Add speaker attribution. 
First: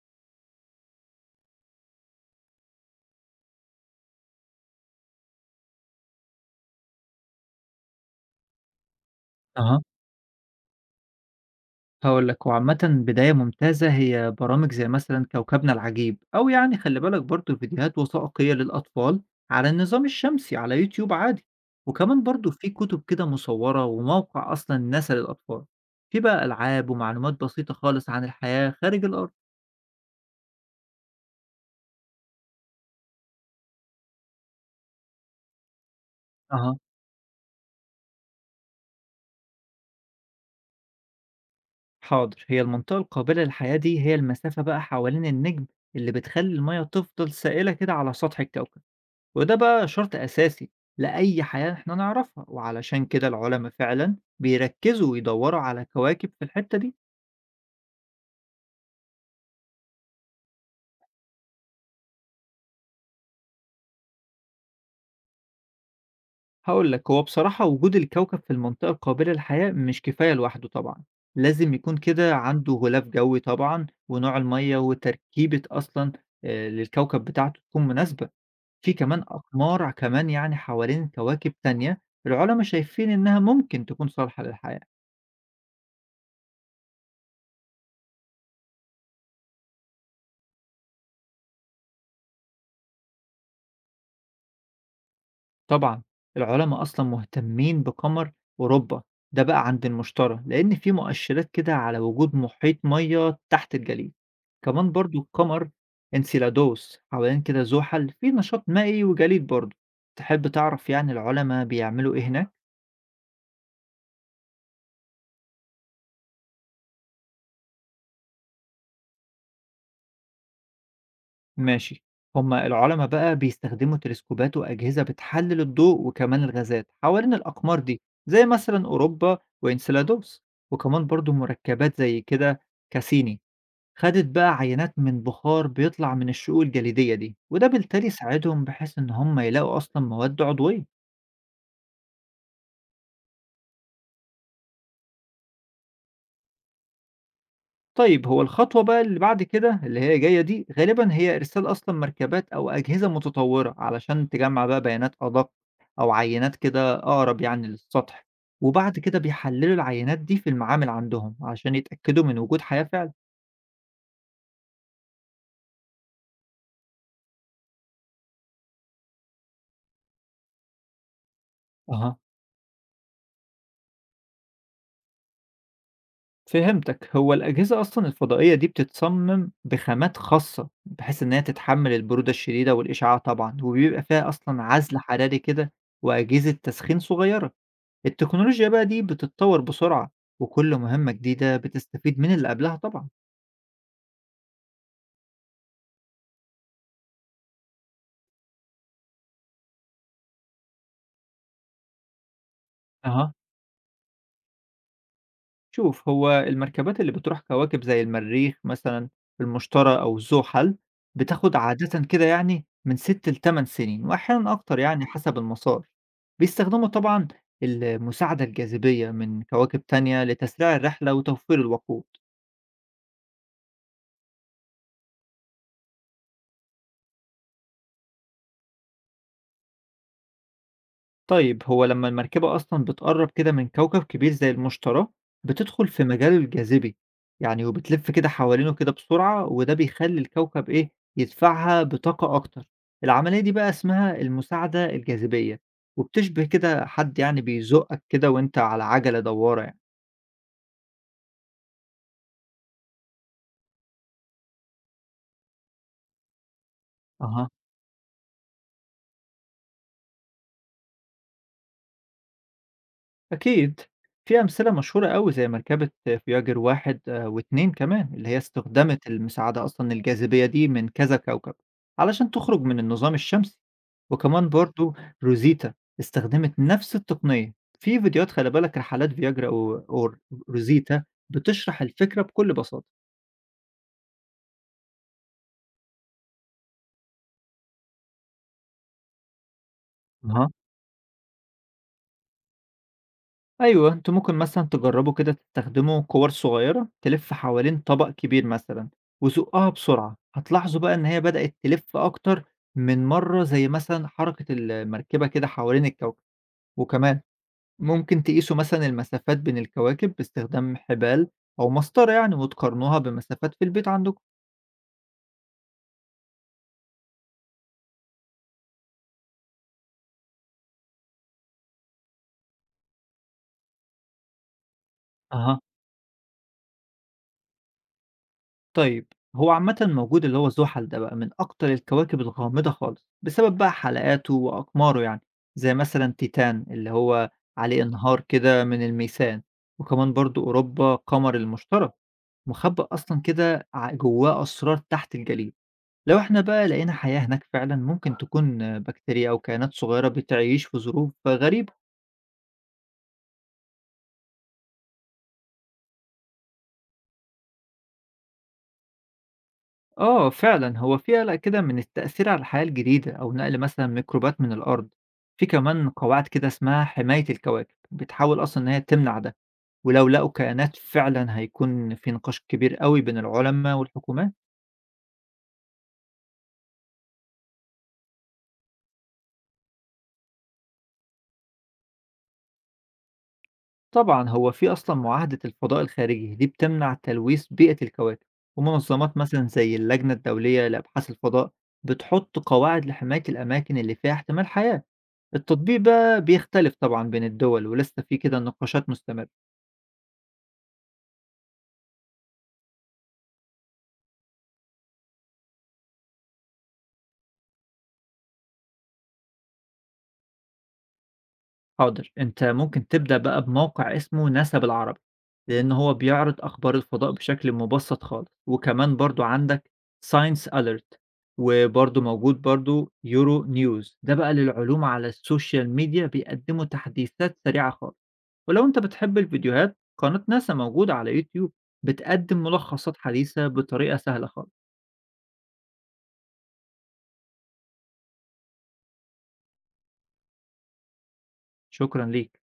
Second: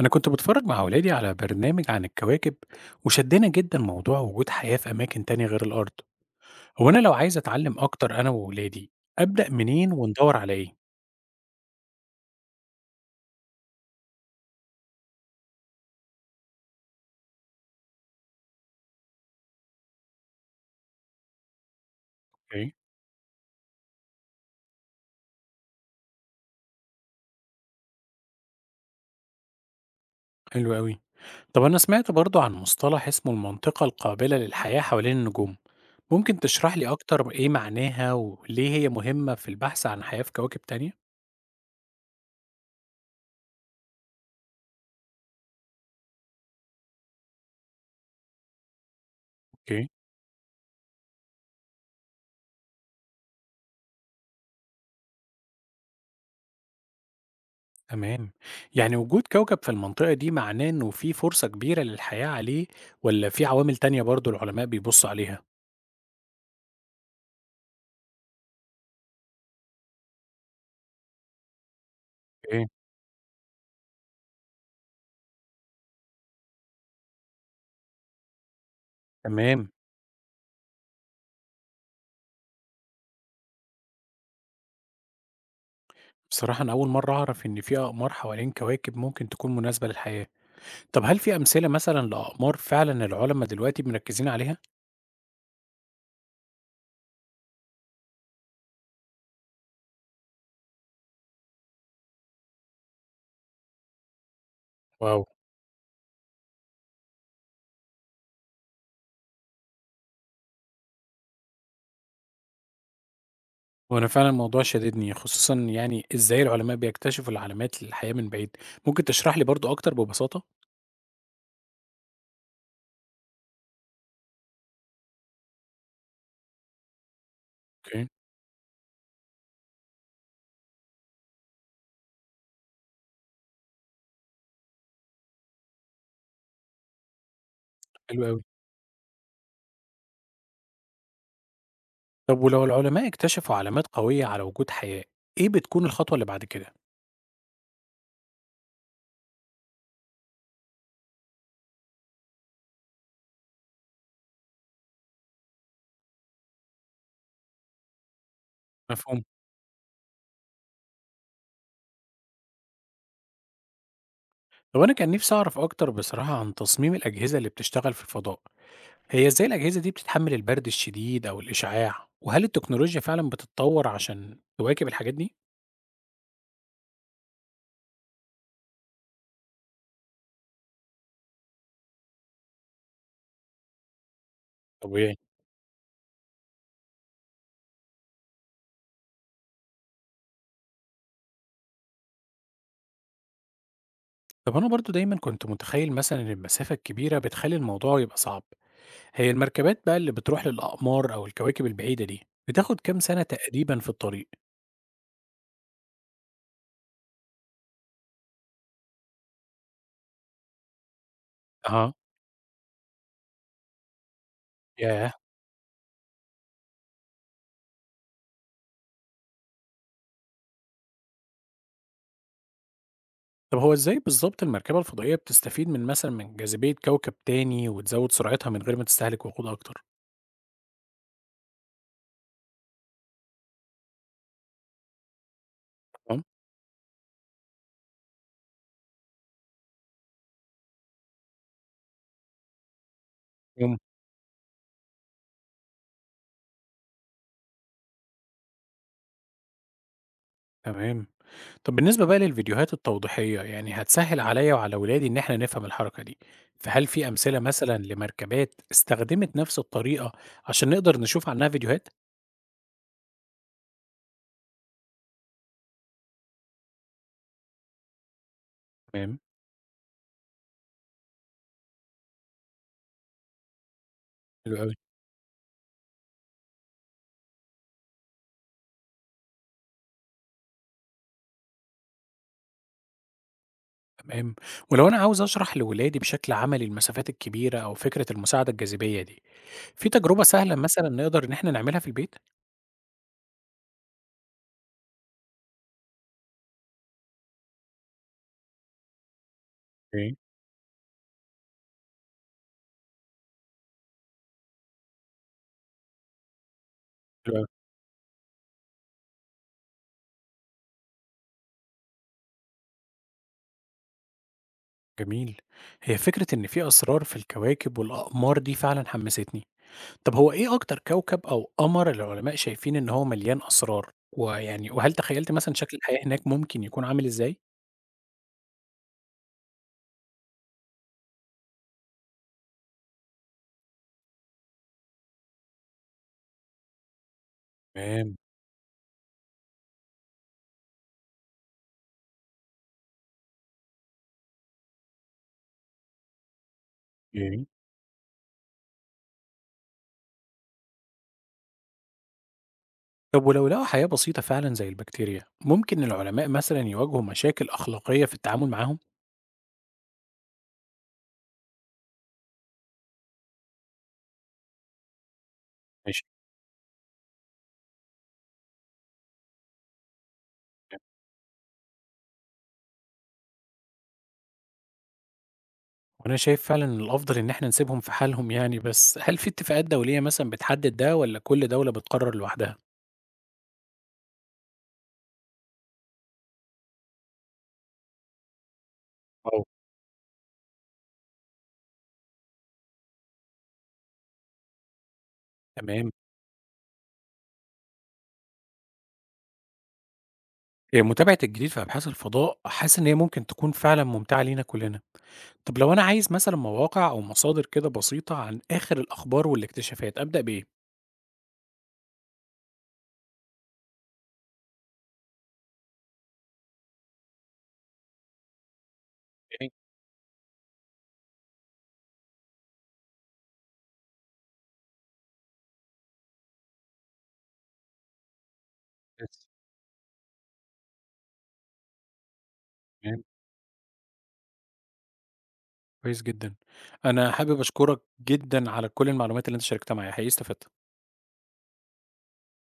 Speaker 1: أنا كنت بتفرج مع ولادي على برنامج عن الكواكب، وشدنا جدا موضوع وجود حياة في أماكن تانية غير الأرض. هو أنا لو عايز أتعلم أكتر أنا وولادي أبدأ
Speaker 2: أها،
Speaker 1: منين وندور على إيه؟
Speaker 2: هاقول لك هو عامةً بداية ممتازة هي برامج زي مثلًا كوكبنا العجيب، أو يعني خلّي بالك برضه فيديوهات وثائقية للأطفال على النظام الشمسي على يوتيوب عادي، وكمان برضه في
Speaker 1: إيه؟
Speaker 2: كتب كده مصورة وموقع أصلًا ناسا للأطفال، في بقى ألعاب ومعلومات بسيطة خالص عن الحياة خارج الأرض.
Speaker 1: حلو أوي. طب أنا سمعت برضو عن مصطلح اسمه المنطقة القابلة للحياة حوالين النجوم، ممكن تشرح
Speaker 2: أها،
Speaker 1: لي أكتر إيه معناها وليه هي مهمة في البحث عن حياة في كواكب تانية؟
Speaker 2: حاضر، هي المنطقة القابلة للحياة دي هي المسافة بقى حوالين النجم اللي بتخلّي المَيَّة تفضل سائلة كده على سطح الكوكب. وده
Speaker 1: أوكي.
Speaker 2: بقى شرط أساسي لأي حياة إحنا نعرفها، وعلشان كده العلماء فعلا بيركزوا ويدوروا على كواكب في الحتة دي.
Speaker 1: تمام. يعني وجود كوكب في المنطقة دي معناه إنه في فرصة كبيرة للحياة عليه، ولا في عوامل تانية برضو العلماء بيبصوا عليها؟
Speaker 2: هقول لك هو بصراحة وجود الكوكب في المنطقة القابلة للحياة مش كفاية لوحده طبعا، لازم يكون كده عنده غلاف جوي طبعا، ونوع المية وتركيبة أصلا للكوكب بتاعته تكون مناسبة. في كمان
Speaker 1: تمام.
Speaker 2: أقمار كمان يعني حوالين كواكب تانية العلماء شايفين إنها ممكن تكون صالحة للحياة.
Speaker 1: بصراحة أنا أول مرة أعرف إن في أقمار حوالين كواكب ممكن تكون مناسبة للحياة. طب هل في أمثلة مثلا لأقمار فعلا العلماء دلوقتي مركزين عليها؟
Speaker 2: طبعًا، العُلماء أصلًا مهتمين بقمر أوروبا، ده بقى عند المشتري، لإن في مؤشرات كده على وجود محيط مَيّة تحت الجليد، كمان برضه
Speaker 1: واو.
Speaker 2: القمر إنسيلادوس حوالين كده زُحل فيه نشاط مائي وجليد برضه. تحب تعرف يعني العُلما بيعملوا إيه هناك؟
Speaker 1: وأنا فعلا الموضوع شددني، خصوصا يعني إزاي العلماء بيكتشفوا العلامات للحياة من بعيد. ممكن تشرح لي برضو أكتر ببساطة؟
Speaker 2: ماشي، هم العُلما بقى بيستخدموا تلسكوبات وأجهزة بتحلل الضوء وكمان الغازات حوالين الأقمار دي،
Speaker 1: اوكي.
Speaker 2: زي مثلًا أوروبا وإنسيلادوس، وكمان برضه مركبات زي كده كاسيني خدت بقى عينات من بخار بيطلع من الشقوق الجليدية دي، وده بالتالي
Speaker 1: حلو قوي.
Speaker 2: ساعدهم بحيث إن هم يلاقوا أصلا مواد عضوية.
Speaker 1: طب ولو العلماء اكتشفوا علامات قوية على وجود حياة، إيه بتكون الخطوة اللي بعد كده؟
Speaker 2: طيب هو الخطوة بقى اللي بعد كده اللي هي جاية دي غالبا هي إرسال أصلا مركبات أو أجهزة متطورة علشان تجمع بقى بيانات أدق، أو عينات كده أقرب يعني للسطح، وبعد كده
Speaker 1: مفهوم.
Speaker 2: بيحللوا العينات دي في المعامل عندهم عشان يتأكدوا من وجود حياة فعلا.
Speaker 1: طب أنا كان نفسي أعرف أكتر بصراحة عن تصميم الأجهزة اللي بتشتغل في الفضاء. هي إزاي الأجهزة دي بتتحمل البرد الشديد أو الإشعاع؟
Speaker 2: أها،
Speaker 1: وهل التكنولوجيا فعلا بتتطور عشان تواكب الحاجات دي؟
Speaker 2: فهمتك، هو الأجهزة أصلًا الفضائية دي بتتصمم بخامات خاصة، بحيث إن هي تتحمل البرودة الشديدة والإشعاع طبعًا، وبيبقى فيها أصلًا عزل
Speaker 1: طبيعي.
Speaker 2: حراري كده وأجهزة تسخين صغيرة، التكنولوجيا بقى دي بتتطور بسرعة، وكل مهمة جديدة بتستفيد من اللي قبلها طبعًا.
Speaker 1: طب أنا برضو دايما كنت متخيل مثلا إن المسافة الكبيرة بتخلي الموضوع يبقى صعب. هي المركبات بقى اللي بتروح للأقمار أو الكواكب البعيدة دي بتاخد كام سنة
Speaker 2: أها.
Speaker 1: تقريبا في الطريق؟
Speaker 2: شوف هو المركبات اللي بتروح كواكب زي المريخ مثلا، المشتري أو زحل بتاخد
Speaker 1: أها.
Speaker 2: عادة كده يعني من 6 ل 8 سنين وأحيانا أكتر يعني
Speaker 1: ياه.
Speaker 2: حسب المسار. بيستخدموا طبعا المساعدة الجاذبية من كواكب تانية لتسريع الرحلة وتوفير الوقود.
Speaker 1: طب هو إزاي بالظبط المركبة الفضائية بتستفيد من مثلا من جاذبية كوكب تاني وتزود سرعتها من غير ما تستهلك وقود أكتر؟
Speaker 2: طيب هو لما المركبة أصلًا بتقرّب كده من كوكب كبير زي المشتري، بتدخل في
Speaker 1: تمام.
Speaker 2: مجاله الجاذبي، يعني وبتلف كده حوالينه كده بسرعة، وده بيخلّي الكوكب إيه، يدفعها بطاقة أكتر. العملية دي بقى
Speaker 1: يوم.
Speaker 2: اسمها المساعدة الجاذبية، وبتشبه كده حد يعني بيزُقّك كده وأنت على عجلة دوّارة يعني.
Speaker 1: تمام. طب بالنسبة بقى للفيديوهات التوضيحية يعني هتسهل عليا وعلى ولادي إن إحنا نفهم الحركة دي، فهل في أمثلة
Speaker 2: أها.
Speaker 1: مثلا لمركبات استخدمت نفس الطريقة عشان نقدر نشوف عنها فيديوهات؟
Speaker 2: أكيد في أمثلة مشهورة أوي زي مركبة فياجر 1 و2 كمان اللي هي استخدمت
Speaker 1: تمام.
Speaker 2: المساعدة أصلا الجاذبية دي من كذا كوكب علشان تخرج من النظام الشمسي، وكمان
Speaker 1: حلو أوي.
Speaker 2: برضو روزيتا استخدمت نفس التقنية. في فيديوهات خلي بالك رحلات فياجرا أو روزيتا بتشرح الفكرة بكل بساطة.
Speaker 1: تمام. ولو أنا عاوز أشرح لولادي بشكل عملي المسافات الكبيرة أو فكرة المساعدة الجاذبية دي، في تجربة سهلة مثلا نقدر إن إحنا نعملها في البيت؟
Speaker 2: أيوه، أنتم ممكن مثلًا تجرّبوا كده تستخدموا كِوَر صغيّرة تلِف حوالين طبق كبير مثلًا وزقّوها
Speaker 1: اوكي.
Speaker 2: بسرعة، هتلاحظوا بقى إن هي بدأت تلِف أكتر من مرّة زي مثلًا حركة المركبة كده حوالين الكوكب، وكمان
Speaker 1: حلو أوي.
Speaker 2: ممكن تقيسوا مثلًا المسافات بين الكواكب باستخدام حبال أو مسطرة يعني وتقارنوها بمسافات في البيت عندكم.
Speaker 1: جميل. هي فكرة إن في أسرار في الكواكب والأقمار دي فعلا حمستني. طب هو إيه أكتر كوكب أو قمر العلماء شايفين إن هو مليان أسرار؟ ويعني وهل تخيّلت مثلًا
Speaker 2: أها.
Speaker 1: شكل الحياة هناك ممكن يكون عامل إزاي؟
Speaker 2: طيب هو عامة موجود اللي هو زحل ده بقى من أكتر الكواكب الغامضة خالص بسبب بقى حلقاته وأقماره يعني، زي مثلا تيتان اللي هو عليه
Speaker 1: تمام.
Speaker 2: انهار كده من الميثان، وكمان برضو أوروبا قمر المشتري مخبأ أصلا كده جواه أسرار تحت الجليد. لو احنا بقى لقينا حياة هناك
Speaker 1: أوكي.
Speaker 2: فعلا ممكن تكون بكتيريا أو كائنات صغيرة بتعيش في ظروف غريبة.
Speaker 1: طب ولو لقوا حياة بسيطة فعلًا زي البكتيريا، ممكن العلماء مثلًا يواجهوا مشاكل أخلاقية في التعامل معاهم؟
Speaker 2: آه فعلًا، هو في قلق كده من التأثير على الحياة الجديدة أو نقل مثلًا ميكروبات من الأرض، في كمان
Speaker 1: ماشي.
Speaker 2: قواعد كده اسمها حماية الكواكب، بتحاول أصلًا إن هي تمنع ده، ولو لقوا كائنات
Speaker 1: تمام.
Speaker 2: فعلًا هيكون في نقاش كبير أوي بين العلما والحكومات.
Speaker 1: وأنا شايف فعلًا إن الأفضل إن إحنا نسيبهم في حالهم يعني، بس هل في اتفاقات دولية مثلًا بتحدد ده والّا كل دولة بتقرر لوحدها؟
Speaker 2: طبعًا هو في أصلًا معاهدة الفضاء الخارجي دي بتمنع تلويث بيئة الكواكب، ومنظمات
Speaker 1: آه.
Speaker 2: مثلًا زي اللجنة الدولية لأبحاث الفضاء بتحط قواعد لحماية الأماكن اللي فيها احتمال حياة، التطبيق
Speaker 1: تمام.
Speaker 2: بقى بيختلف طبعًا بين الدول ولسه في كده نقاشات مستمرة.
Speaker 1: هي متابعة الجديد في أبحاث الفضاء حاسس إن هي ممكن تكون فعلًا ممتعة لينا كلنا. طب لو أنا عايز مثلًا مواقع أو مصادر كده بسيطة عن آخر الأخبار والاكتشافات، أبدأ بإيه؟
Speaker 2: حاضر، أنت ممكن تبدأ بقى بموقع اسمه ناسا بالعربي، لإن هو بيعرض أخبار الفضاء بشكل مبسط خالص، وكمان برضه
Speaker 1: إيه.
Speaker 2: عندك Science Alert وبرضه موجود برضه Euro News ده بقى للعلوم على السوشيال ميديا بيقدموا تحديثات سريعة خالص، ولو أنت بتحب
Speaker 1: بس.
Speaker 2: الفيديوهات قناة ناسا موجودة على يوتيوب بتقدم ملخصات
Speaker 1: تمام.
Speaker 2: حديثة بطريقة سهلة خالص.
Speaker 1: كويس جدًا. أنا حابب أشكرك جدًا على كل المعلومات اللي أنت شاركتها معايا، حقيقي استفدت.
Speaker 2: شكرًا ليك.